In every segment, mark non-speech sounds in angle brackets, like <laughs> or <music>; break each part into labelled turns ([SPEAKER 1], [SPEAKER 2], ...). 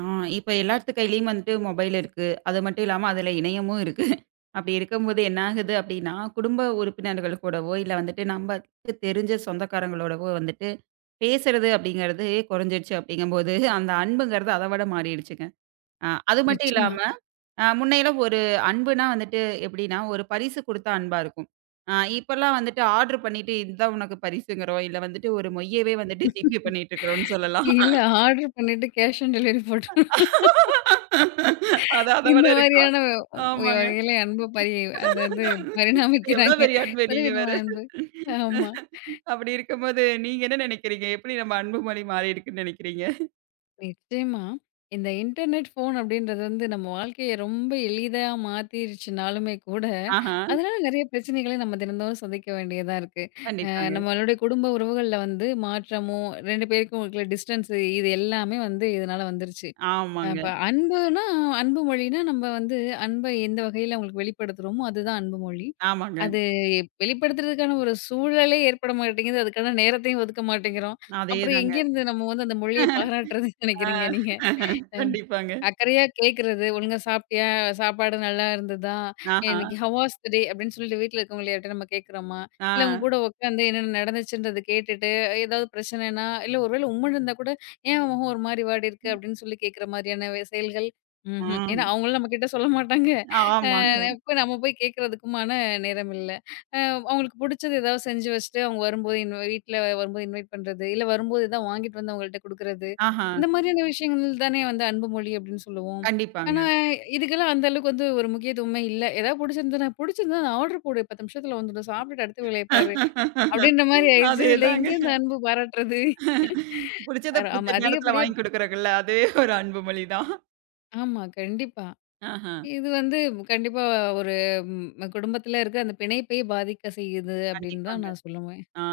[SPEAKER 1] ஆ, இப்ப எல்லாத்து கையிலயும் வந்துட்டு மொபைல் இருக்கு. அது மட்டும் இல்லாம அதுல இணையமும் இருக்கு. அப்படி இருக்கும்போது என்ன ஆகுது அப்படின்னா, குடும்ப உறுப்பினர்கள் கூடவோ, இல்ல வந்துட்டு நமக்கு தெரிஞ்ச சொந்தக்காரங்களோடவோ வந்துட்டு பேசுறது அப்படிங்கிறது குறைஞ்சிருச்சு அப்படிங்கும்போது, அந்த அன்புங்கிறது அத விட மாறிடுச்சுங்க. அது மட்டும்
[SPEAKER 2] நிச்சயமா.
[SPEAKER 1] இல்லாம முன்னையெல்லாம் ஒரு அன்புனா வந்துட்டு எப்படின்னா, ஒரு பரிசு குடுத்தா அன்பா இருக்கும். இப்பல்லாம் வந்துட்டு ஆர்டர் பண்ணிட்டு, "இதுதான் உனக்கு பரிசுங்கிறோம்." இல்ல வந்துட்டு ஒரு மொய்யவே வந்துட்டு ஜிபே பண்ணிட்டு இருக்கிறோம்னு சொல்லலாம்.
[SPEAKER 2] இல்ல ஆர்டர் பண்ணிட்டு கேஷ் ஆன் டெலிவரி போட்டு <laughs>
[SPEAKER 1] <laughs> அது அத
[SPEAKER 2] இந்த
[SPEAKER 1] விட இருக்கும்.
[SPEAKER 2] மாதிரியான
[SPEAKER 1] ஆமாங்க.
[SPEAKER 2] வகையில அன்பு பரி அதாவது
[SPEAKER 1] இது எவ்ளோ
[SPEAKER 2] பரிணாமிக்கிறாங்க.
[SPEAKER 1] பெரிய அன்பு நீங்க வேற.
[SPEAKER 2] புதுவிதமான அன்பு. ஆமா.
[SPEAKER 1] அப்படி இருக்கும்போது நீங்க என்ன நினைக்கிறீங்க? எப்படி நம்ம அன்பு மொழி மாறி இருக்குன்னு நினைக்கிறீங்க?
[SPEAKER 2] நிச்சயமா. இந்த இன்டர்நெட், ஃபோன் அப்படின்றது வந்து நம்ம வாழ்க்கைய ரொம்ப எளிதா மாத்திருச்சுனாலுமே கூட,
[SPEAKER 1] ஆஹா.
[SPEAKER 2] அதனால நெறைய பிரச்சனைகளை நம்ம தினந்தோறும் சந்திக்க வேண்டியதா இருக்கு.
[SPEAKER 1] கண்டிப்பாங்க.
[SPEAKER 2] நம்மளுடைய குடும்ப உறவுகள்ல வந்து மாற்றமும், 2 பேருக்கும் இருக்கிற டிஸ்டன்ஸ், இது எல்லாமே வந்து இதனால வந்துருச்சு.
[SPEAKER 1] ஆமாங்க,
[SPEAKER 2] அப்ப அன்புனா, அன்பு மொழினா, நம்ம வந்து அன்ப எந்த வகையில அவங்களுக்கு வெளிப்படுத்துறோமோ, அதுதான் அன்பு மொழி.
[SPEAKER 1] ஆமாங்க.
[SPEAKER 2] அது வெளிப்படுத்துறதுக்கான ஒரு சூழலே ஏற்பட மாட்டேங்குது. அதுக்கான நேரத்தையும் ஒதுக்க மாட்டேங்கிறோம். அப்புறம்
[SPEAKER 1] அதேதாங்க.
[SPEAKER 2] எங்கேருந்து நம்ம வந்து அந்த மொழிய பாராட்டுறதுன்னு
[SPEAKER 1] ஆ.
[SPEAKER 2] நினைக்கிறீங்க நீங்க?
[SPEAKER 1] கண்டிப்பாங்க.
[SPEAKER 2] அக்கறையா கேட்கறது, "ஒழுங்கா சாப்பிட்டியா? சாப்பாடு நல்லா இருந்ததா?
[SPEAKER 1] ஆஹா.
[SPEAKER 2] இன்னைக்கு ஹவ் வாஸ் த டே?" அப்படின்னு சொல்லிட்டு வீட்ல இருக்கவங்கள யார்ட்டயா நம்ம கேட்கிறோமா?
[SPEAKER 1] ஆ.
[SPEAKER 2] இல்ல அவங்க கூட உட்காந்து என்னென்ன நடந்துச்சுன்றத கேட்டுட்டு, ஏதாவது பிரச்சனைனா, இல்ல ஒரு வேளை உம்முன்னு இருந்தா கூட, "ஏன் உன் முகம் ஒரு மாரி வாடி இருக்கு?" அப்படின்னு சொல்லி கேட்கிற மாதிரியான செயல்கள். ம்ஹ்ம். ஏன்னா
[SPEAKER 1] ம்.
[SPEAKER 2] அவங்களும் நம்மகிட்ட சொல்ல மாட்டாங்க. அ
[SPEAKER 1] ஆமாங்க.
[SPEAKER 2] இப்ப நம்ம போய் கேட்கறதுக்குமான நேரம் இல்ல. அ அவங்களுக்கு புடிச்சது ஏதாவது செஞ்சு வச்சுட்டு, அவங்க வரும்போது இன்வ வீட்ல வரும்போது இன்வைட் பண்றது, இல்ல வரும்போது ஏதாவது வாங்கிட்டு வந்து அவங்கள்ட்ட குடுக்குறது.
[SPEAKER 1] ஆஹா.
[SPEAKER 2] இந்த மாதிரியான விஷயங்கள் தானே வந்து அன்பு மொழி அப்படின்னு சொல்லுவோம். ஆனா,
[SPEAKER 1] கண்டிப்பாங்க.
[SPEAKER 2] இதுக்கெல்லாம் அந்த அளவுக்கு வந்து ஒரு முக்கியத்துவமே இல்ல. ஏதாவது பிடிச்சிருந்ததுனா, "பிடிச்சிருந்தா நான் ஆர்டர் போடு. 10 நிமிஷத்துல வந்துடும். சாப்பிட்டுட்டு அடுத்த வேலைய பாரு." அப்படின்ற மாரி ஆயிடுச்சு. இதுல
[SPEAKER 1] அதேதாங்க.
[SPEAKER 2] எங்கேருந்து அன்பு பாராட்டுறது?
[SPEAKER 1] புடிச்சத புடிச்ச
[SPEAKER 2] ஆமா,
[SPEAKER 1] நேரத்துல
[SPEAKER 2] அதிகப்படியா.
[SPEAKER 1] வாங்கி குடுக்குறாங்கல்ல, அதுவே ஒரு அன்பு மொழி தான்.
[SPEAKER 2] ஆமா, கண்டிப்பா.
[SPEAKER 1] ஆஹா.
[SPEAKER 2] இது வந்து கண்டிப்பா ஒரு குடும்பத்துல இருக்க அந்த பிணைப்பை பாதிக்க செய்யுது அப்படின்னு தான்
[SPEAKER 1] கண்டிப்பாங்க.
[SPEAKER 2] நான் சொல்லுவேன்.
[SPEAKER 1] ஆ.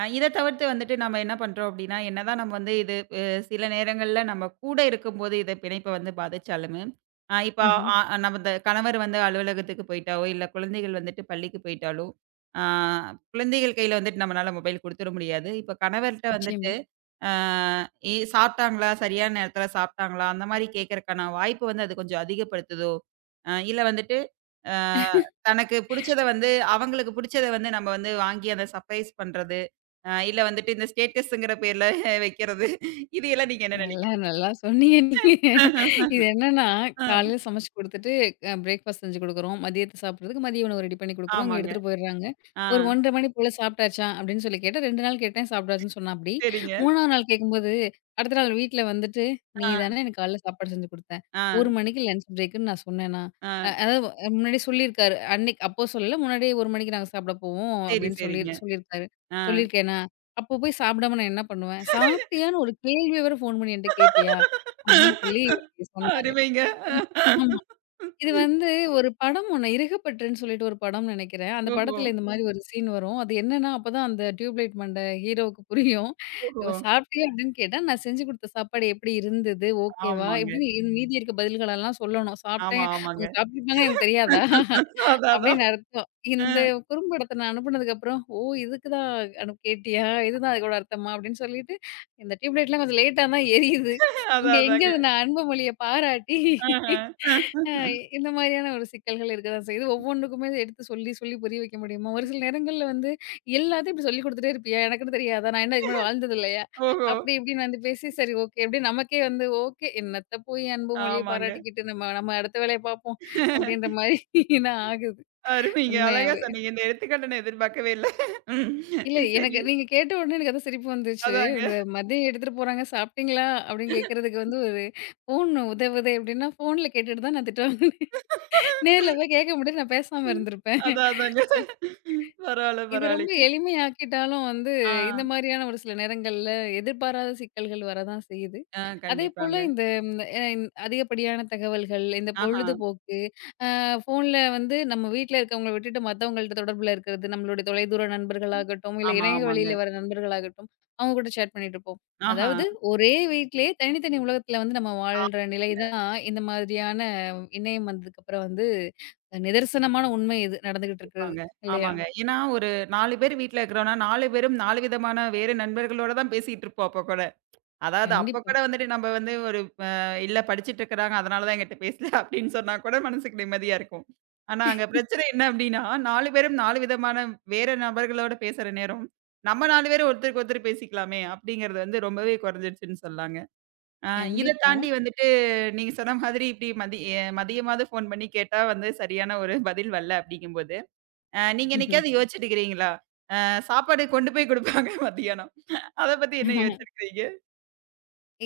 [SPEAKER 1] இத தவிர்த்து வந்துட்டு நம்ம என்ன பண்றோம் அப்டின்னா, என்னதான் நம்ம வந்து இது சில நேரங்கள்ல நம்ம கூட இருக்கும்போது இத பிணைப்ப வந்து பாதிச்சாலுமே, இப்போ
[SPEAKER 2] ம்ஹ்ம்.
[SPEAKER 1] இப்ப நம்ம இந்த கணவர் வந்து அலுவலகத்துக்கு போயிட்டாவோ, இல்ல குழந்தைகள் வந்துட்டு பள்ளிக்கு போயிட்டாலோ, ஆ குழந்தைகள் கையில வந்துட்டு நம்மனால மொபைல் குடுத்துற முடியாது. இப்ப கணவர்ட்ட
[SPEAKER 2] நிச்சயமா.
[SPEAKER 1] வந்துட்டு, ஆ சாப்ட்டாங்களா? சரியான நேரத்தில சாப்ட்டாங்களா? அந்த மாரி கேட்கறக்கான வாய்ப்பு வந்து அது கொஞ்சம் அதிகப்படுத்துதோ, இல்ல வந்துட்டு, ஆ தனக்கு புடிச்சத வந்து அவங்களுக்கு புடிச்சத வந்து நம்ம வந்து வாங்கி அத சர்ப்ரைஸ் பண்றது. இல்ல வந்துட்டு இந்த ஸ்டேட்டஸ்ங்கிற பேர்ல <laughs> வைக்கிறது. இது எல்லாம் நீங்க என்ன
[SPEAKER 2] நல்லா,
[SPEAKER 1] நெனைக்கிறீங்க?
[SPEAKER 2] நல்லா சொன்னீங்க நீங்க.
[SPEAKER 1] அ
[SPEAKER 2] இது
[SPEAKER 1] <laughs>
[SPEAKER 2] என்னன்னா, காலையில சமைச்சு குடுத்துட்டு, பிரேக்ஃபாஸ்ட் செஞ்சு குடுக்குறோம். மதியத்த சாப்பிடுறதுக்கு மதிய உணவு ரெடி பண்ணி குடுக்குறோம். இங்க
[SPEAKER 1] ஆமாங்க.
[SPEAKER 2] எடுத்துட்டு போயிடுறாங்க.
[SPEAKER 1] ஆ
[SPEAKER 2] ஒரு 1:30 மணி போல சாப்பிட்டாச்சா? அப்படின்னு சொல்லி கேட்டா, 2 நாள் கேட்டேன் சாப்பிட்டாச்சுன்னு சொன்னாப்படி.
[SPEAKER 1] சரிங்க.
[SPEAKER 2] 3வது நாள் கேட்கும்போது, அடுத்த நாள் வீட்ல வந்துட்டு, "நீ
[SPEAKER 1] ஆ,
[SPEAKER 2] தானே எனக்கு காலைல சாப்பாடு செஞ்சு குடுத்த.
[SPEAKER 1] ஆ,
[SPEAKER 2] 1 மணிக்கு லஞ்ச் பிரேக்குன்னு நான் சொன்னேனா?" அ
[SPEAKER 1] ஆ.
[SPEAKER 2] அதாவது முன்னாடியே சொல்லியிருக்காரு. அன்னைக்கு அப்போ சொல்லல. முன்னாடியே 1 மணிக்கு நாங்க சாப்பிட போவோம்
[SPEAKER 1] சரி,
[SPEAKER 2] அப்படின்னு சொல்லி
[SPEAKER 1] சரிங்க.
[SPEAKER 2] சொல்லியிருக்காரு.
[SPEAKER 1] ஆ.
[SPEAKER 2] சொல்லியிருக்கேனா? அப்போ போய் சாப்பிடாம நான் என்ன பண்ணுவேன்? "சாப்பிட்டியான்னு ஒரு கேள்விய வேற ஃபோன் பண்ணி என்ட்ட கேட்பியா?" அப்படின்னு சொல்லி சொன்னாரு.
[SPEAKER 1] அருமைங்க.
[SPEAKER 2] இது ஆமா. இது வந்து ஒரு படம் ஒண்ணு "இறுகப்பற்றுன்னு" சொல்லிட்டு ஒரு படம் நெனைக்கிறேன். அந்த
[SPEAKER 1] ஓஹோ!
[SPEAKER 2] படத்துல இந்த மாரி ஒரு சீன் வரும். அது என்னன்னா, அப்பதான் அந்த டியூப்லைட் மண்ட ஹீரோவுக்கு புரியும். "இவ
[SPEAKER 1] ஓஹோ!
[SPEAKER 2] சாப்பிட்டியா?" அப்படின்னு கேட்டா, "நான் செஞ்சு குடுத்த சாப்பாடு எப்படி இருந்தது? ஓகேவா?"
[SPEAKER 1] ஆமாங்க.
[SPEAKER 2] இப்படின்னு மீதி இருக்க பதில்களெல்லாம் சொல்லணும்.
[SPEAKER 1] ஆமா,
[SPEAKER 2] "சாப்பிட்டேன்.
[SPEAKER 1] ஆமாங்க.
[SPEAKER 2] அவங்க சாப்பிட்டுருப்பாங்கன்னு எனக்கு தெரியாதா?"
[SPEAKER 1] அதான், அதான்.
[SPEAKER 2] அப்படின்னு அர்த்தம்.
[SPEAKER 1] அ
[SPEAKER 2] இந்த குறும்படத்த நான் அனுப்புனதுக்கப்புறம், "ஓ! இதுக்கு தான் கேட்டியா? இதுதான் அதோட அர்த்தமா?" அப்படின்னு சொல்லிட்டு, இந்த டியூப் லைட்லாம் கொஞ்சம் லேட்டா தான் எரியுது. இங்க
[SPEAKER 1] அதான்,
[SPEAKER 2] எங்க
[SPEAKER 1] அதாங்க.
[SPEAKER 2] அது நான் அன்புமொழிய பாராட்டி,
[SPEAKER 1] ஆஹ.
[SPEAKER 2] அ இந்த மாதிரியான ஒரு சிக்கல்கள் இருக்க தான் செய்யுது. ஒவ்வொன்னுக்குமே எடுத்து சொல்லி, சொல்லி புரிய வைக்க முடியுமா? ஒரு சில நேரங்கள்ல வந்து, "எல்லாத்தையும் இப்படி சொல்லிக் குடுத்துட்டே இருப்பியா? எனக்குன்னு தெரியாதா? நான் என்ன இதுக்கு முன்னாடி வாழ்ந்தது இல்லையா?"
[SPEAKER 1] ஓஹோ!
[SPEAKER 2] அப்படி இப்படின்னு வந்து பேசி, சரி ஓகே அப்படின்னு நமக்கே வந்து, "ஓகே, என்னத்த போய் அன்புமொழிய
[SPEAKER 1] ஆமாங்க.
[SPEAKER 2] பாராட்டிக்கிட்டு, நம்ம நம்ம அடுத்த வேலைய பார்ப்போம்." அப்படின்ற மாரி நான் ஆகுது.
[SPEAKER 1] அருமைங்க. அழகா
[SPEAKER 2] உண்மையாவே.
[SPEAKER 1] சொன்னீங்க. இந்த எடுத்துக்காட்ட நான் எதிர்பார்க்கவே இல்ல. ம்.
[SPEAKER 2] இல்ல எனக்கு
[SPEAKER 1] சரி.
[SPEAKER 2] நீங்க கேட்ட உடனே எனக்கு அதான் சிரிப்பு வந்துச்சு.
[SPEAKER 1] அதாங்க.
[SPEAKER 2] இந்த மதியம் எடுத்துட்டு போறாங்க, சாப்பிட்டீங்களா? அப்படின்னு கேட்கறதுக்கு வந்து ஒரு ஃபோன் உதவுதே அப்படின்னா, ஃபோன்ல கேட்டுட்டு தான் நான் திட்டு வாங்குனேன். <laughs> நேர்ல போய் கேட்க முடியாது, நான் பேசாம இருந்திருப்பேன்.
[SPEAKER 1] அதான், அதாங்க. பரவால்ல,
[SPEAKER 2] இது ரொம்ப
[SPEAKER 1] பரவால்லைங்க.
[SPEAKER 2] எளிமையாக்கிட்டாலும் வந்து,
[SPEAKER 1] ஆ,
[SPEAKER 2] இந்த மாதிரியான ஒரு சில நேரங்கள்ல எதிர்பாராத சிக்கல்கள் வரதான் செய்யுது.
[SPEAKER 1] ஆ
[SPEAKER 2] அதேபோல
[SPEAKER 1] கண்டிப்பாங்க.
[SPEAKER 2] இந்த இந்த அதிகப்படியான தகவல்கள், இந்த
[SPEAKER 1] ஆஹா.
[SPEAKER 2] பொழுதுபோக்கு, அ ஃபோன்ல வந்து நம்ம வீட்ல இருக்கவங்கள விட்டுட்டு மத்தவங்கள்ட்ட தொடர்புல இருக்கிறது, நம்மளுடைய தொலைதூர நண்பர்களாகட்டும், இல்ல
[SPEAKER 1] ஆமா,
[SPEAKER 2] இணைய
[SPEAKER 1] ஆமாங்க.
[SPEAKER 2] வழியில வர நண்பர்களாகட்டும், அவங்க கூட சேட் பண்ணிட்டு இருப்போம்.
[SPEAKER 1] ஆஹா.
[SPEAKER 2] அதாவது ஒரே வீட்டிலேயே தனித்தனி உலகத்துல வந்து நம்ம வாழ்ற நிலை
[SPEAKER 1] ஆமாங்க.
[SPEAKER 2] தான் இந்த மாதிரியான இணையம் வந்ததுக்கப்புறம் வந்து நிதர்சனமான உண்மை இது நடந்துகிட்டு இருக்கிறது,
[SPEAKER 1] கண்டிப்பாங்க.
[SPEAKER 2] இல்லையா?
[SPEAKER 1] ஆமாங்க. ஏன்னா ஒரு 4 பேர் வீட்ல இருக்கிறோம்னா, 4 பேரும் 4 விதமான வேற நண்பர்களோட தான் பேசிட்டு இருப்போம் அப்ப கூட. அதாவது அப்ப
[SPEAKER 2] கண்டிப்பா,
[SPEAKER 1] கூட வந்துட்டு நம்ம வந்து ஒரு அ இல்ல படிச்சுட்டு இருக்கிறாங்க. அதனால தான் என்கிட்ட பேசல <laughs> அப்படின்னு சொன்னா கூட மனசுக்கு நிம்மதியா இருக்கும். ஆனா அங்க பிரச்சனை என்ன அப்படின்னா, 4 பேரும் 4 விதமான வேற நபர்களோட பேசுற நேரம், நம்ம 4 பேரும் ஒருத்தருக்கு ஒருத்தர் பேசிக்கலாமே அப்படிங்கிறது வந்து ரொம்பவே குறைஞ்சிருச்சுன்னு சொல்லாங்க. அ இத
[SPEAKER 2] கண்டிப்பா.
[SPEAKER 1] தாண்டி வந்துட்டு நீங்க சொன்ன மாதிரி இப்படி மதியமாவது ஃபோன் பண்ணி கேட்டா வந்து சரியான ஒரு பதில் வரல அப்படிங்கும்போது, நீங்க என்னைக்காவது யோசிச்சிருக்கிறீங்களா? சாப்பாடு கொண்டு போய் குடுப்பாங்க <laughs> மத்தியானம். அத பத்தி என்ன
[SPEAKER 2] ம்ஹ்ம்.
[SPEAKER 1] யோசிச்சிருக்கிறீங்க?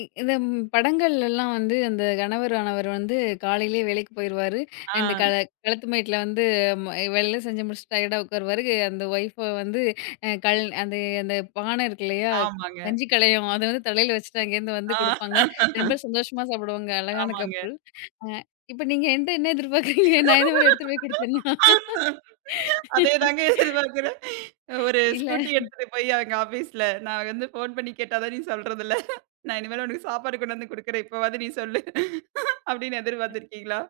[SPEAKER 2] இந்த படங்கள்லலாம் வந்து அந்த கணவர் ஆனவர் வந்து காலையிலேயே வேலைக்கு போயிருவாரு. இந்த
[SPEAKER 1] ஆ
[SPEAKER 2] கள களத்து மேட்ல வந்து ம வேலையெல்லாம் செஞ்சு முடிச்சுட்டு டயர்டா உட்காருவாரு. அந்த ஒய்ஃப வந்து அ கல் அந்த அந்த பானை இருக்கு இல்லையா?
[SPEAKER 1] ஆமாங்க.
[SPEAKER 2] கஞ்சி கலையம் அத வந்து தலையில வச்சுட்டு அங்கேருந்து வந்து குடுப்பாங்க.
[SPEAKER 1] ஆ
[SPEAKER 2] 2 பேரும் சந்தோஷமா சாப்பிடுவாங்க. அழகான
[SPEAKER 1] ஆமாங்க.
[SPEAKER 2] கப்புள். அ இப்ப நீங்க என்ட்ட என்ன எதிர்பார்க்குறீங்க? நான் இந்த மாரி எடுத்துட்டு போய் குடுத்தேன்னா?
[SPEAKER 1] அதேதாங்க எதிர்பார்க்கிறேன். ஒரு
[SPEAKER 2] இல்ல.
[SPEAKER 1] ஸ்கூட்டி எடுத்துட்டு போய் அவங்க ஆஃபீஸ்ல, நான் வந்து ஃபோன் பண்ணி கேட்டா தான் நீ சொல்றதில்ல. நான் இனிமேல் உனக்கு சாப்பாடு கொண்டாந்து குடுக்குறேன். இப்பவாது நீ சொல்லு. அப்படின்னு எதிர்பார்த்திருக்கீங்களா?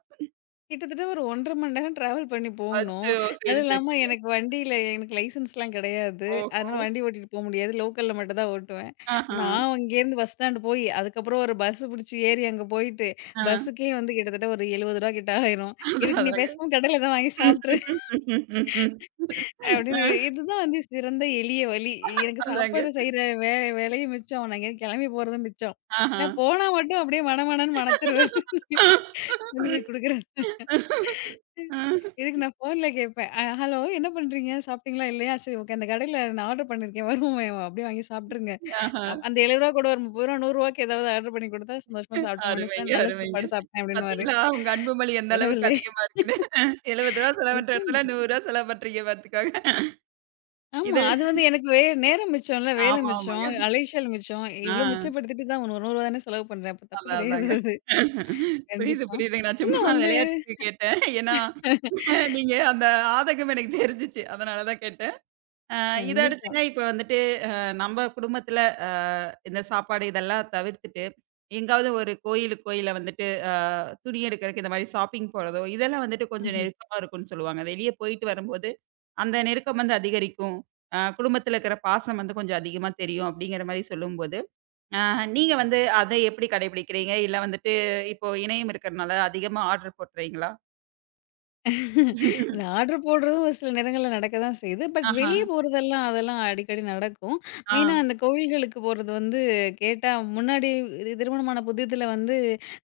[SPEAKER 2] கிட்டத்தட்ட ஒரு 1 1/2 மணி நேரம் டிராவல் பண்ணி போகணும்.
[SPEAKER 1] அச்சோ! சரி,
[SPEAKER 2] அதுவும் இல்லாம
[SPEAKER 1] சரிங்க.
[SPEAKER 2] எனக்கு வண்டியில எனக்கு லைசென்ஸ்லாம் கிடையாது. அதனால
[SPEAKER 1] ஓஹோ!
[SPEAKER 2] வண்டி ஓட்டிட்டு போ முடியாது. லோக்கல்ல மட்டும் தான் ஓட்டுவேன்.
[SPEAKER 1] ஆஹா.
[SPEAKER 2] நான் இங்கேருந்து பஸ் ஸ்டாண்ட் போய், அதுக்கப்புறம் ஒரு பஸ் புடிச்சு ஏறி அங்க போயிட்டு,
[SPEAKER 1] ஆ.
[SPEAKER 2] பஸ்ஸுக்கே வந்து கிட்டத்தட்ட ஒரு ரூ. 70 ரூபாய் கிட்ட ஆயிரும்.
[SPEAKER 1] அதான்,
[SPEAKER 2] இதுக்கு நீ
[SPEAKER 1] அதாங்க.
[SPEAKER 2] பேசாம கடையில தான் வாங்கி சாப்பிட்டுரு
[SPEAKER 1] ஆ.
[SPEAKER 2] அப்படின்னு இதுதான் வந்து சிறந்த எளிய வழி. எனக்கு
[SPEAKER 1] அதாங்க.
[SPEAKER 2] சாப்பாடு செய்ற வே வேலையும் மிச்சம். நான் இங்கேருந்து கிளம்பி போறதும் மிச்சம்.
[SPEAKER 1] ஆஹா.
[SPEAKER 2] நான் போனா மட்டும் அப்படியே மணமணன்னு மணத்துருவாரு. <laughs> கொண்டு போய் குடுக்குறது. இதுக்கு நான் ஃபோன்ல கேட்பேன். ஹலோ, என்ன பண்றீங்க? சாப்பிட்டீங்களா? இல்லையா? சரி, ஓகே. அந்த கடையில நான் ஆர்டர் பண்ணியிருக்கேன். வருமே அப்படியே வாங்கி சாப்பிட்டுருங்க.
[SPEAKER 1] ஆஹா.
[SPEAKER 2] அந்த ரூ. 70 ரூபாய் கூட ஒரு ரூ. 30 ரூபாய் 100 ரூபாய்க்கு ஏதாவது ஆர்டர் பண்ணி குடுத்தா சந்தோஷமா சாப்பிட்ட
[SPEAKER 1] அருமைங்க,
[SPEAKER 2] மனுஷன். நல்ல
[SPEAKER 1] அருமைங்க.
[SPEAKER 2] சாப்பாடு சாப்பிட்டேன் அப்படின்னுவாரு.
[SPEAKER 1] பாத்தீங்களா, உங்க அன்புமொழி எந்த அளவுக்கு
[SPEAKER 2] கடவுளே!
[SPEAKER 1] அதிகமா இருக்குன்னு. ரூ. 70 செலவு பண்ற
[SPEAKER 2] நிச்சயமா.
[SPEAKER 1] இடத்துல ரூ. 100 செலவு பண்றீங்க பாத்துக்கோங்க.
[SPEAKER 2] ஆமா.
[SPEAKER 1] இது
[SPEAKER 2] அது வந்து எனக்கு நேரம் மிச்சம்ல. வேலை
[SPEAKER 1] ஆமா,
[SPEAKER 2] மிச்சம்.
[SPEAKER 1] ஆமாங்க.
[SPEAKER 2] அலைச்சல் மிச்சம்.
[SPEAKER 1] ஆ
[SPEAKER 2] இவ்ளோ மிச்சப்படுத்திட்டு தான் ஒரு ரூ. 100 ரூபாய் தானே செலவு பண்றேன். அப்ப தப்பு
[SPEAKER 1] அதான்,
[SPEAKER 2] கிடையாது
[SPEAKER 1] அதாங்க.
[SPEAKER 2] அது.
[SPEAKER 1] புரியுது,
[SPEAKER 2] கண்டிப்பா.
[SPEAKER 1] புரியுதுங்க. நான்
[SPEAKER 2] இன்னும்
[SPEAKER 1] சும்மா
[SPEAKER 2] வந்து
[SPEAKER 1] விளையாட்டுக்கு கேட்டேன். ஏன்னா, நீங்க அந்த ஆதகம் எனக்கு தெரிஞ்சுச்சு. அதனால தான் கேட்டேன். அ இத
[SPEAKER 2] கண்டிப்பா.
[SPEAKER 1] அடுத்துங்க இப்ப வந்துட்டு அ நம்ம குடும்பத்துல அ இந்த சாப்பாடு இதெல்லாம் தவிர்த்துட்டு, எங்காவது ஒரு கோயிலுக்கோ, இல்ல வந்துட்டு துணி எடுக்கறக்கு இந்த மாரி ஷாப்பிங் போறதோ, இதெல்லாம் வந்துட்டு கொஞ்சம்
[SPEAKER 2] ம்ஹ்ம்.
[SPEAKER 1] நெருக்கமா இருக்கும்ன்னு சொல்லுவாங்க. வெளிய போயிட்டு வரும்போது, அந்த நெருக்கம் வந்து அதிகரிக்கும். குடும்பத்துல இருக்கிற பாசம் வந்து கொஞ்சம் அதிகமா தெரியும் அப்படிங்கிற மாரி சொல்லும்போது, அ நீங்க வந்து அத எப்படி கடைபிடிக்கிறீங்க? இல்ல வந்துட்டு இப்போ இணையம் இருக்கறனால அதிகமா ஆர்டர் போட்டுறீங்களா?
[SPEAKER 2] இந்த
[SPEAKER 1] <laughs>
[SPEAKER 2] ஆர்டர் போடுறதும் ஒரு சில நேரங்கள்ல நடக்க தான் செய்யுது. பட்
[SPEAKER 1] ஆஹா.
[SPEAKER 2] வெளிய போறதெல்லாம் அதெல்லாம் அடிக்கடி நடக்கும்.
[SPEAKER 1] ஆ.
[SPEAKER 2] மெயினா அந்த கோவில்களுக்கு போறது வந்து கேட்டா முன்னாடி இது திருமணமான புதியதுல வந்து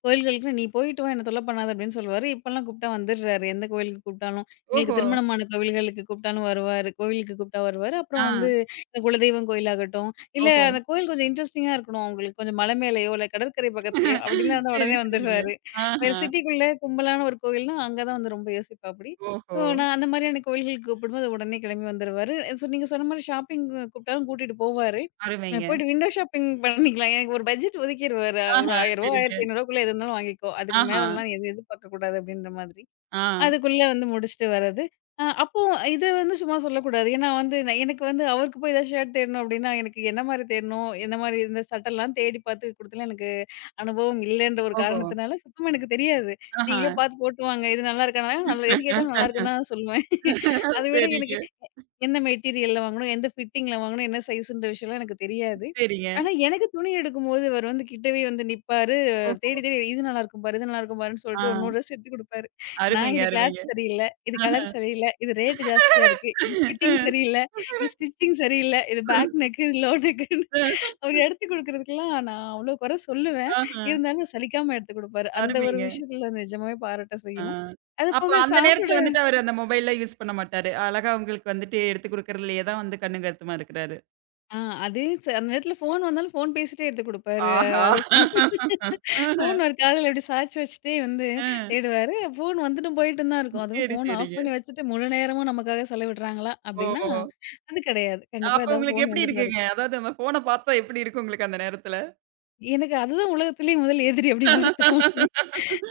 [SPEAKER 2] கோயில்களுக்கு "நீ போயிட்டு வா, என்ன தொல்ல பண்ணாத" அப்படின்னு சொல்லுவாரு. இப்பலாம் கூப்பிட்டா வந்துடுறாரு. எந்த கோவிலுக்கு கூப்பிட்டாலும். எங்களுக்கு
[SPEAKER 1] ஓஹோ!
[SPEAKER 2] திருமணமான கோவில்களுக்கு கூப்பிட்டாலும் வருவாரு. கோவிலுக்கு கூப்பிட்டா வருவாரு. அப்புறம்
[SPEAKER 1] ஆ.
[SPEAKER 2] வந்து இந்த குலதெய்வம் கோயிலாகட்டும், இல்ல
[SPEAKER 1] ஓஹோ!
[SPEAKER 2] அந்த கோயில் கொஞ்சம் இன்ட்ரஸ்டிங்கா இருக்கணும். அவங்களுக்கு கொஞ்சம் மலை மேலயோ, இல்ல கடற்கரை பக்கத்துலயோ அப்படிலாம் இருந்தா
[SPEAKER 1] சரி,
[SPEAKER 2] உடனே
[SPEAKER 1] சரிங்க.
[SPEAKER 2] வந்துருவாரு. வேற
[SPEAKER 1] ஆஹா.
[SPEAKER 2] சிட்டிக்குள்ள கும்பலான ஒரு கோவில்னா, அங்க தான் வந்து ரொம்ப யோசிப்பாப்படி.
[SPEAKER 1] ஓஹோ!
[SPEAKER 2] ஸோ, நான் அந்த மாரியான கோவில்களுக்கு கூப்பிடும்போது உடனே கிளம்பி வந்துருவாரு. ஸோ, நீங்க சொன்ன மாரி ஷாப்பிங் கூப்பிட்டாலும் கூட்டிட்டு போவாரு.
[SPEAKER 1] அருமைங்க.
[SPEAKER 2] போயிட்டு விண்டோ ஷாப்பிங் பண்ணிக்கலாம். எனக்கு ஒரு பட்ஜெட் ஒதுக்கிருவாரு. ஒரு ரூ.
[SPEAKER 1] ஆஹா,
[SPEAKER 2] 1000 ரூபாய் ரூ.
[SPEAKER 1] சரிங்க.
[SPEAKER 2] 1500 ரூபாய்க்குள்ள எது இருந்தாலும் வாங்கிக்கோ. அதுக்கு
[SPEAKER 1] ஆஹா.
[SPEAKER 2] மேலலாம் எதுவும் எதிர்பார்க்க கூடாது அப்படின்ற மாதிரி.
[SPEAKER 1] ஆ.
[SPEAKER 2] அதுக்குள்ள வந்து முடிச்சுட்டு வர்றது. அப்போ இத வந்து சும்மா சொல்லக்கூடாது. ஏன்னா வந்து நான் எனக்கு வந்து அவருக்கு போய் ஏதாவது ஷர்ட் தேடணும் அப்படின்னா, எனக்கு என்ன மாரி தேடணும், எந்த மாரி இந்த சட்டலாம் தேடி பார்த்து குடுத்தலாம் எனக்கு அனுபவம் இல்லன்ற ஒரு
[SPEAKER 1] ஓஹோ!
[SPEAKER 2] காரணத்தினால சுத்தமா எனக்கு தெரியாது.
[SPEAKER 1] ஆஹா.
[SPEAKER 2] நீங்களே பார்த்து போட்டுவாங்க. இது நல்லா இருக்கா? நல்லா எது கேட்டாலும் நல்லா இருக்குன்னு தான் சொல்லுவேன். <laughs> அத விட
[SPEAKER 1] சரிங்க,
[SPEAKER 2] எனக்கு எந்த மெட்டீரியல்ல வாங்கணும்? எந்த ஃபிட்டிங்ல வாங்கணும்? என்ன சைஸ்ன்ற விஷயம்லாம் எனக்கு தெரியாது.
[SPEAKER 1] சரிங்க.
[SPEAKER 2] ஆனா, எனக்கு துணி எடுக்கும்போது இவர் வந்து கிட்டவே வந்து நிப்பாரு.
[SPEAKER 1] ஓஹோ!
[SPEAKER 2] தேடி, தேடி இது நல்லாருக்கும் பாரு, இது நல்லாருக்கும் பாருன்னு
[SPEAKER 1] ஆ.
[SPEAKER 2] சொல்லிட்டு ஒரு 100 ட்ரெஸ் எடுத்து குடுப்பாரு. நான்
[SPEAKER 1] அருமைங்க,
[SPEAKER 2] இது கிளாத்
[SPEAKER 1] அருமைங்க.
[SPEAKER 2] சரியில்ல, இது கலர் சரியில்ல, இது ரேட் ஜாஸ்தியா இருக்கு, இது ஃபிட்டிங் சரியில்ல, இது ஸ்டிச்சிங் சரியில்ல, இது பேக் நெக், இது லோ நெக்குன்னு அவர் எடுத்து குடுக்குறதுக்கெல்லாம் நான் அவ்ளோ குறை சொல்லுவேன்.
[SPEAKER 1] ஆஹா.
[SPEAKER 2] இருந்தாலும் சலிக்காம எடுத்து குடுப்பாரு. அந்த ஒரு
[SPEAKER 1] அருமைங்க.
[SPEAKER 2] விஷயத்துல நிஜமாவே பாராட்ட
[SPEAKER 1] ஆ.
[SPEAKER 2] செய்யணும். அது
[SPEAKER 1] அப்ப
[SPEAKER 2] போக
[SPEAKER 1] அந்த
[SPEAKER 2] சாப்பிட
[SPEAKER 1] நேரத்துல வந்துட்டு அவரு அந்த மொபைல்லாம் யூஸ் பண்ண மாட்டாரு. அழகா உங்களுக்கு வந்துட்டு எடுத்து குடுக்கறதுலயே தான் வந்து கண்ணும் கருத்துமா இருக்கிறாரு.
[SPEAKER 2] ஆ அது ச அந்த நேரத்துல ஃபோன் வந்தாலும் ஃபோன் பேசிட்டே எடுத்து குடுப்பாரு.
[SPEAKER 1] ஆஹா.
[SPEAKER 2] அத சொல்லி <laughs>
[SPEAKER 1] ஆஹ.
[SPEAKER 2] ஃபோன் ஒரு காதுல இப்டி சாய்ச்சு வச்சுட்டே வந்து
[SPEAKER 1] அ.
[SPEAKER 2] தேடுவாரு. ஃபோன் வந்துட்டும் போயிட்டும் தான் இருக்கும். அதுவும்
[SPEAKER 1] சரி,
[SPEAKER 2] ஃபோன் ஆஃப்
[SPEAKER 1] சரிங்க.
[SPEAKER 2] பண்ணி வச்சுட்டு முழு நேரமும் நமக்காக செலவிடுறாங்களா?
[SPEAKER 1] ஓ!
[SPEAKER 2] அப்டின்னா, அது கிடையாது. கண்டிப்பா
[SPEAKER 1] அப்ப
[SPEAKER 2] ஏதாவது
[SPEAKER 1] உங்களுக்கு
[SPEAKER 2] ஃபோன்
[SPEAKER 1] எப்படி
[SPEAKER 2] வந்துட்டு தான்
[SPEAKER 1] இருக்குங்க?
[SPEAKER 2] இருக்கும்.
[SPEAKER 1] அதாவது அந்த ஃபோன பார்த்தா எப்படி இருக்கு உங்களுக்கு அந்த நேரத்துல?
[SPEAKER 2] எனக்கு அதுதான் உலகத்திலேயே முதல் எதிரி அப்டி மாரி தோணும்.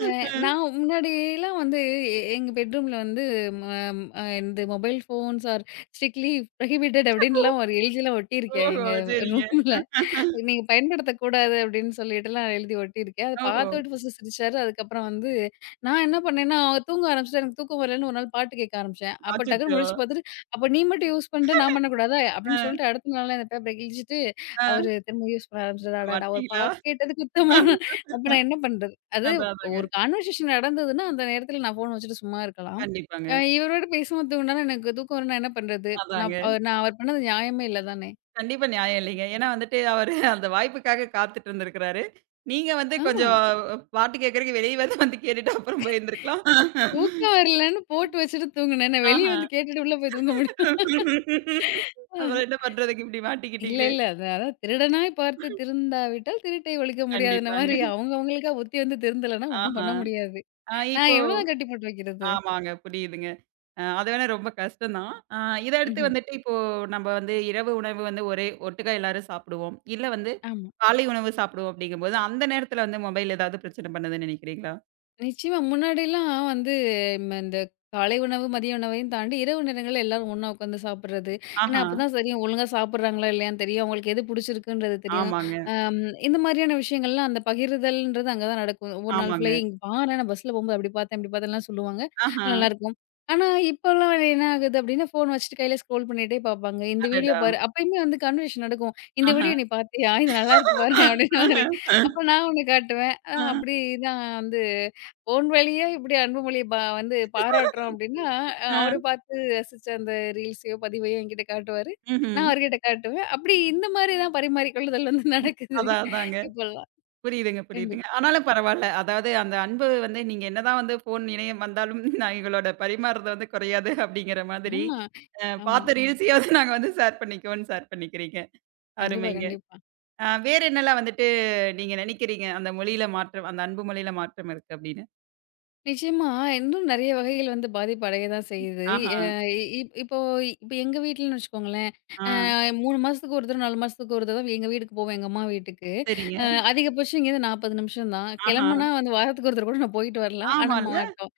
[SPEAKER 2] அ நான் முன்னாடிலாம் வந்து எங்க பெட்ரூம்ல வந்து ம அ இந்த mobile phones are strictly prohibited
[SPEAKER 1] ஓஹோ!
[SPEAKER 2] அப்டின்லாம் ஒரு எழுதிலாம் ஒட்டியிருக்கேன் எங்க
[SPEAKER 1] சரிங்க.
[SPEAKER 2] ரூம்ல. நீங்க பயன்படுத்தக்கூடாது அப்படின்னு சொல்லிட்டுலாம் எழுதி ஒட்டியிருக்கேன். அத
[SPEAKER 1] ஓஹோ!
[SPEAKER 2] பாத்துட்டு ஃபர்ஸ்ட்டு சிரிச்சாரு. அதுக்கப்புறம் வந்து நான் என்ன பண்ணேன்னா, அவங்க தூங்க ஆரம்பிச்சுட்டு எனக்கு தூக்கம் வரலன்னு ஒரு நாள் பாட்டு கேட்க ஆரம்பிச்சேன். அப்ப டக்குனு
[SPEAKER 1] அச்சச்சோ!
[SPEAKER 2] முழிச்சு பாத்துட்டு, "அப்ப நீ மட்டும் யூஸ் பண்ற, நான் பண்ணக்கூடாதா?"
[SPEAKER 1] அ,
[SPEAKER 2] அப்படின்னு சொல்லிட்டு அடுத்த நாளே அந்த பேப்பர கிழிச்சிட்டு, அவரு
[SPEAKER 1] அ
[SPEAKER 2] திரும்ப யூஸ் பண்ண ஆரம்பிச்சது. அடடா! ஒரு
[SPEAKER 1] மாட்டீங்களா?
[SPEAKER 2] பாட்டு கேட்டது குத்தமான அப்ப நான் என்ன பண்றது? அது
[SPEAKER 1] அதான் அதாங்க.
[SPEAKER 2] ஒரு கான்வர்சேஷன் நடந்ததுன்னா, அந்த நேரத்துல நான் ஃபோன் வச்சுட்டு சும்மா இருக்கலாம்.
[SPEAKER 1] கண்டிப்பாங்க.
[SPEAKER 2] இவரோட பேசும்போது தூங்குனாலும் எனக்கு தூக்கம் வரும்னா என்ன பண்றது?
[SPEAKER 1] அதாங்க.
[SPEAKER 2] நான் அவர் பண்ணது நியாயமே இல்ல தானே!
[SPEAKER 1] கண்டிப்பா நியாயம் இல்லைங்க. ஏன்னா வந்துட்டு அவரு அந்த வாய்ப்புக்காக காத்துட்டு இருந்திருக்கிறாரு. நீங்க வந்து
[SPEAKER 2] ஆமா.
[SPEAKER 1] கொஞ்சம் பாட்டு கேட்கறதுக்கு வெளிய வந்து வந்து கேட்டுட்டு அப்புறம் போயிருந்திருக்கலாம்.
[SPEAKER 2] தூக்கம் வரலன்னு போட்டு வச்சுட்டு தூங்குனேன். நான் வெளிய
[SPEAKER 1] ஆஹா.
[SPEAKER 2] வந்து கேட்டுட்டு உள்ள போய் தூங்க முடியுமா?
[SPEAKER 1] அப்புறம் என்ன பண்றதுக்கு இப்படி
[SPEAKER 2] இல்ல,
[SPEAKER 1] மாட்டிக்கிட்டீங்களே!
[SPEAKER 2] இல்ல. அது அதான் "திருடனாய் பார்த்து திருந்தாவிட்டால் திருட்டை ஒழிக்க முடியாதுன்ன" மாரி
[SPEAKER 1] கண்டிப்பாங்க.
[SPEAKER 2] அவங்க அவங்களுக்கா புத்தி வந்து திருந்தலன்னா ஒண்ணும்
[SPEAKER 1] ஆஹா.
[SPEAKER 2] பண்ண முடியாது.
[SPEAKER 1] ஆ
[SPEAKER 2] நான்
[SPEAKER 1] இப்போ
[SPEAKER 2] எவ்வளோ தான் கட்டி போட்டு வைக்கிறது?
[SPEAKER 1] ஆமாங்க. புரியுதுங்க. அது வேணா ரொம்ப கஷ்டம் தான். இத அடுத்து
[SPEAKER 2] ம்ஹ்ம்.
[SPEAKER 1] வந்துட்டு இப்போ நம்ம வந்து இரவு உணவு வந்து ஒரே ஒட்டுக்கா எல்லாரும் சாப்பிடுவோம். இல்ல வந்து
[SPEAKER 2] ஆமா.
[SPEAKER 1] காலை உணவு சாப்பிடுவோம் அப்படிங்கும்போது, அந்த நேரத்துல வந்து மொபைல் ஏதாவது பிரச்சனை பண்ணுதுன்னு நினைக்கிறீங்களா?
[SPEAKER 2] நிச்சயமா. முன்னாடிலாம் வந்து இந்த காலை உணவு, மதிய உணவையும் தாண்டி இரவு நேரங்கள்ல எல்லாரும் ஒண்ணா உட்காந்து சாப்பிடுறது. ஏன்னா,
[SPEAKER 1] ஆஹா.
[SPEAKER 2] அப்பதான் சரியா ஒழுங்கா சாப்பிடுறாங்களா இல்லையான்னு தெரியும். அவங்களுக்கு எது பிடிச்சிருக்குன்றது தெரியும்.
[SPEAKER 1] ஆமாங்க,
[SPEAKER 2] அம் இந்த மாதிரியான விஷயங்கள்லாம் அந்த பகிர்தல்ன்றது அங்க தான் நடக்கும். ஒரு நாள் ஃபுல்லா
[SPEAKER 1] ஆமாங்க.
[SPEAKER 2] "இங்க பாரேன் நான் பஸ்ல போகும்போது அப்படி பார்த்தேன், இப்படி பார்த்தேன்லாம்" சொல்லுவாங்க.
[SPEAKER 1] ஆஹா.
[SPEAKER 2] நல்லாயிருக்கும். ஆனா, இப்போலாம் என்ன ஆகுது அப்படின்னா, ஃபோன் வச்சுட்டு கையில ஸ்க்ரோல் பண்ணிட்டே பார்ப்பாங்க. இந்த வீடியோ
[SPEAKER 1] அடடா!
[SPEAKER 2] பாரு அப்பயுமே வந்து கன்வர்சேஷன் நடக்கும். "இந்த
[SPEAKER 1] ஆஹா.
[SPEAKER 2] வீடியோ நீ பார்த்தியா? இது நல்லாயிருக்கு பாரேன்" அப்படின்ற மாரி. அப்ப
[SPEAKER 1] <laughs>
[SPEAKER 2] நான் ஒண்ணு காட்டுவேன்.
[SPEAKER 1] அ.
[SPEAKER 2] அப்படி தான் வந்து "உன் வழியா இப்படி அன்புமொழிய பா வந்து பாராட்டுறோம்." அப்படின்னா,
[SPEAKER 1] அ.
[SPEAKER 2] அவர பார்த்து ரசிச்ச அந்த ரீல்ஸையோ, பதிவையோ என்கிட்ட காட்டுவாரு. நான்
[SPEAKER 1] ம்ஹ்ம்.
[SPEAKER 2] அவர்கிட்ட காட்டுவேன். அப்படி இந்த மாரி தான் பரிமாறிக்கொள்ளுதல் வந்து நடக்குது
[SPEAKER 1] அதான், அதாங்க.
[SPEAKER 2] இப்பல்லாம்.
[SPEAKER 1] புரியுதுங்க, புரியுதுங்க.
[SPEAKER 2] கண்டிப்பா.
[SPEAKER 1] ஆனாலும் பரவால்ல. அதாவது அந்த அன்பு வந்து நீங்க என்னதான் வந்து ஃபோன் இணையம் வந்தாலும், நான் எங்களோட பரிமாறுறது வந்து குறையாது அப்படிங்கிற மாதிரி,
[SPEAKER 2] ஆமா,
[SPEAKER 1] அ
[SPEAKER 2] ஆமா.
[SPEAKER 1] பார்த்த ம். ரீல்ஸையாவது நாங்க வந்து ஷேர் பண்ணிக்குவோம்னு ஷேர் பண்ணிக்கிறீங்க.
[SPEAKER 2] கண்டிப்பா,
[SPEAKER 1] அருமைங்க.
[SPEAKER 2] கண்டிப்பா.
[SPEAKER 1] வேற என்னலாம் வந்துட்டு நீங்க நினைக்கிறீங்க? அந்த மொழியில மாற்றம் அந்த அன்பு மொழியில மாற்றம் இருக்கு அப்படின்னு.
[SPEAKER 2] நிச்சயமா, இன்னும் நெறைய வகைகள் வந்து பாதிப்பு அடைய தான் செய்யுது.
[SPEAKER 1] ஆஹா.
[SPEAKER 2] அ இப் இப்போ இப்ப எங்க வீட்லன்னு வச்சுக்கோங்களேன்,
[SPEAKER 1] ஆ.
[SPEAKER 2] அ 3 மாசத்துக்கு ஒரு தடவ, 4 மாசத்துக்கு ஒரு தடவ எங்க வீட்டுக்கு போவேன், எங்க அம்மா வீட்டுக்கு.
[SPEAKER 1] சரிங்க.
[SPEAKER 2] அ அதிகபட்சம் இங்கேருந்து 40 நிமிஷம் தான்.
[SPEAKER 1] ஆஹா.
[SPEAKER 2] கிளம்புனா வந்து வாரத்துக்கு ஒரு தடவ கூட நான் போயிட்டு வரலாம். ஆனா
[SPEAKER 1] ஆமால்ல.
[SPEAKER 2] மாட்டோம்.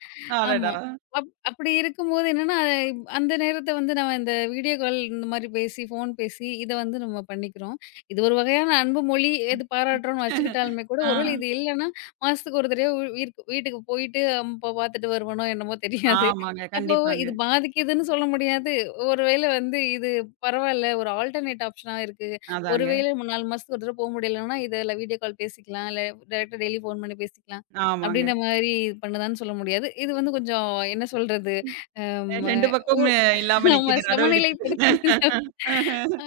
[SPEAKER 2] ஆமா.
[SPEAKER 1] அடடா!
[SPEAKER 2] அப்படி இருக்கும்போது என்னன்னா, அந்த நேரத்த வந்து நம்ம இந்த வீடியோ கால் இந்த மாரி பேசி, ஃபோன் பேசி இத வந்து நம்ம பண்ணிக்கிறோம். இது ஒரு வகையான அன்பு மொழி, எது பாராட்டுறோம்ன்னு வச்சுக்கிட்டாலுமே கூட,
[SPEAKER 1] ஆ.
[SPEAKER 2] ஒருவேளை இது இல்லன்னா, மாசத்துக்கு ஒரு தடவையோ வீட்டுக்கு போயிட்டு அப்ப பார்த்துட்டு வருவனோ என்னமோ தெரியாது.
[SPEAKER 1] ஆமாங்க.
[SPEAKER 2] அப்போ
[SPEAKER 1] கண்டிப்பாங்க.
[SPEAKER 2] இது பாதிக்குதுன்னு சொல்ல முடியாது. ஒருவேளை வந்து இது பரவால்ல, ஒரு ஆல்டர்னேட் ஆப்ஷனா இருக்கு.
[SPEAKER 1] அதாங்க.
[SPEAKER 2] ஒருவேளை 4 மாசத்துக்கு ஒரு தடவ போ முடியலன்னா, இத வீடியோ கால் பேசிக்கலாம். இல்ல டைரக்ட்டா டெய்லி ஃபோன் பண்ணி பேசிக்கலாம்.
[SPEAKER 1] ஆமாங்க.
[SPEAKER 2] அப்படின்ற மாரி பண்ணுதான்னு சொல்ல முடியாது. இது வந்து கொஞ்சம் என்ன சொல்றது? அம்
[SPEAKER 1] 2
[SPEAKER 2] ஒ
[SPEAKER 1] பக்கம் இல்லாம
[SPEAKER 2] நம்ம
[SPEAKER 1] நிக்குது. நடுவுல நிக்குது.
[SPEAKER 2] சமநிலைப்படுத்துது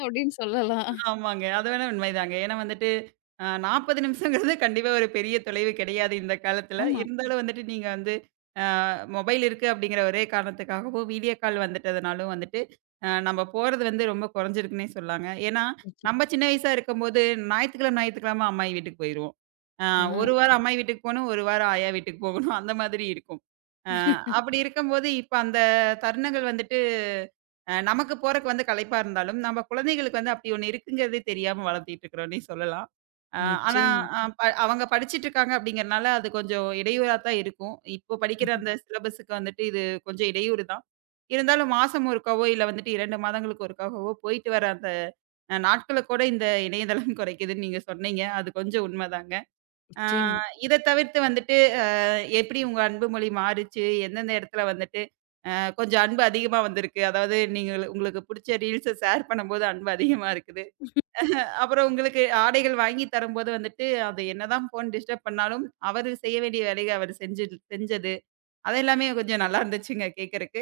[SPEAKER 2] அப்படின்னு சொல்லலாம்.
[SPEAKER 1] ஆமாங்க. அது வேணா உண்மைதாங்க. ஏன்னா வந்துட்டு, 40 நிமிஷங்கிறது கண்டிப்பா ஒரு பெரிய தொலைவு கிடையாது இந்த காலத்துல.
[SPEAKER 2] ஆமா.
[SPEAKER 1] இருந்தாலும் வந்துட்டு நீங்க வந்து அ மொபைல் இருக்கு அப்படிங்கிற ஒரே காரணத்துக்காகவும், வீடியோ கால் வந்துட்டதுனாலும் வந்துட்டு, நம்ம போறது வந்து ரொம்ப குறைஞ்சிருக்குன்னே சொல்லாங்க. ஏன்னா,
[SPEAKER 2] நிச்ச
[SPEAKER 1] நம்ம சின்ன வயசா இருக்கும்போது ஞாயித்துக்கிழம, ஞாயித்துக்கிழம அம்மாயி வீட்டுக்கு போயிருவோம். அ
[SPEAKER 2] ஆ
[SPEAKER 1] 1 வாரம் அம்மாயி வீட்டுக்கு போணும், 1 வாரம் ஆயா வீட்டுக்கு போகணும். அந்த மாதிரி இருக்கும். அ அப்படி இருக்கும்போது, இப்ப அந்த தருணங்கள் வந்துட்டு நமக்கு போறக்கு வந்து களைப்பா இருந்தாலும், நம்ம குழந்தைகளுக்கு வந்து அப்படி ஒண்ணு இருக்குங்கிறதே தெரியாம வளர்த்திட்டு இருக்கிறோன்னே சொல்லலாம். அ ஆனா
[SPEAKER 2] நிச்சயமா.
[SPEAKER 1] ஆமா. அ ப அவங்க படிச்சுட்டு இருக்காங்க அப்படிங்கிறனால, அது கொஞ்சம் இடையூறா தான் இருக்கும். இப்போ படிக்கிற
[SPEAKER 2] ம்ஹ்ம்.
[SPEAKER 1] அந்த ம். சிலபஸுக்கு வந்துட்டு இது கொஞ்சம் இடையூறு தான். இருந்தாலும் மாசம் ஒருக்காவோ, இல்ல வந்துட்டு 2 மாதங்களுக்கு ஒருக்காகவோ போயிட்டு வர அந்த நாட்கள கூட இந்த இணையதளம் <laughs> குறைக்குதுன்னு நீங்க சொன்னீங்க. அது கொஞ்சம் உண்மதாங்க. ஆ
[SPEAKER 2] நிச்சயமா.
[SPEAKER 1] இத தவிர்த்து வந்துட்டு, எப்படி உங்க அன்பு மொழி மாறுச்சு? எந்தெந்த இடத்துல வந்துட்டு, அ கொஞ்சம் அன்பு அதிகமா வந்திருக்கு? அதாவது நீங்க உங்களுக்கு புடிச்ச ரீல்ஸ ஷேர் பண்ணும்போது அன்பு அதிகமா இருக்குது. அப்புறம் உங்களுக்கு ஆடைகள் வாங்கி தரும்போது வந்துட்டு, அது என்னதான் ஃபோன் டிஸ்டர்ப் பண்ணாலும், அவரு செய்ய வேண்டிய வேலைய அவர் செஞ்சு செஞ்சது. அது எல்லாமே கொஞ்சம் நல்லா இருந்துச்சுங்க கேட்கறக்கு.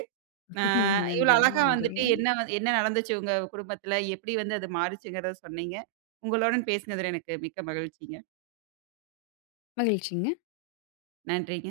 [SPEAKER 1] அ
[SPEAKER 2] <laughs>
[SPEAKER 1] இவ்வளோ
[SPEAKER 2] நன்றிங்க,
[SPEAKER 1] அழகா
[SPEAKER 2] நன்றிங்க.
[SPEAKER 1] வந்துட்டு என்ன வந்து- என்ன நடந்துச்சு உங்க குடும்பத்துல? எப்படி வந்து அது மாறுச்சுங்கிறத சொன்னீங்க. உங்களுடன் பேசினதுல எனக்கு மிக்க மகிழ்ச்சிங்க.
[SPEAKER 2] மகிழ்ச்சிங்க.
[SPEAKER 1] நன்றி.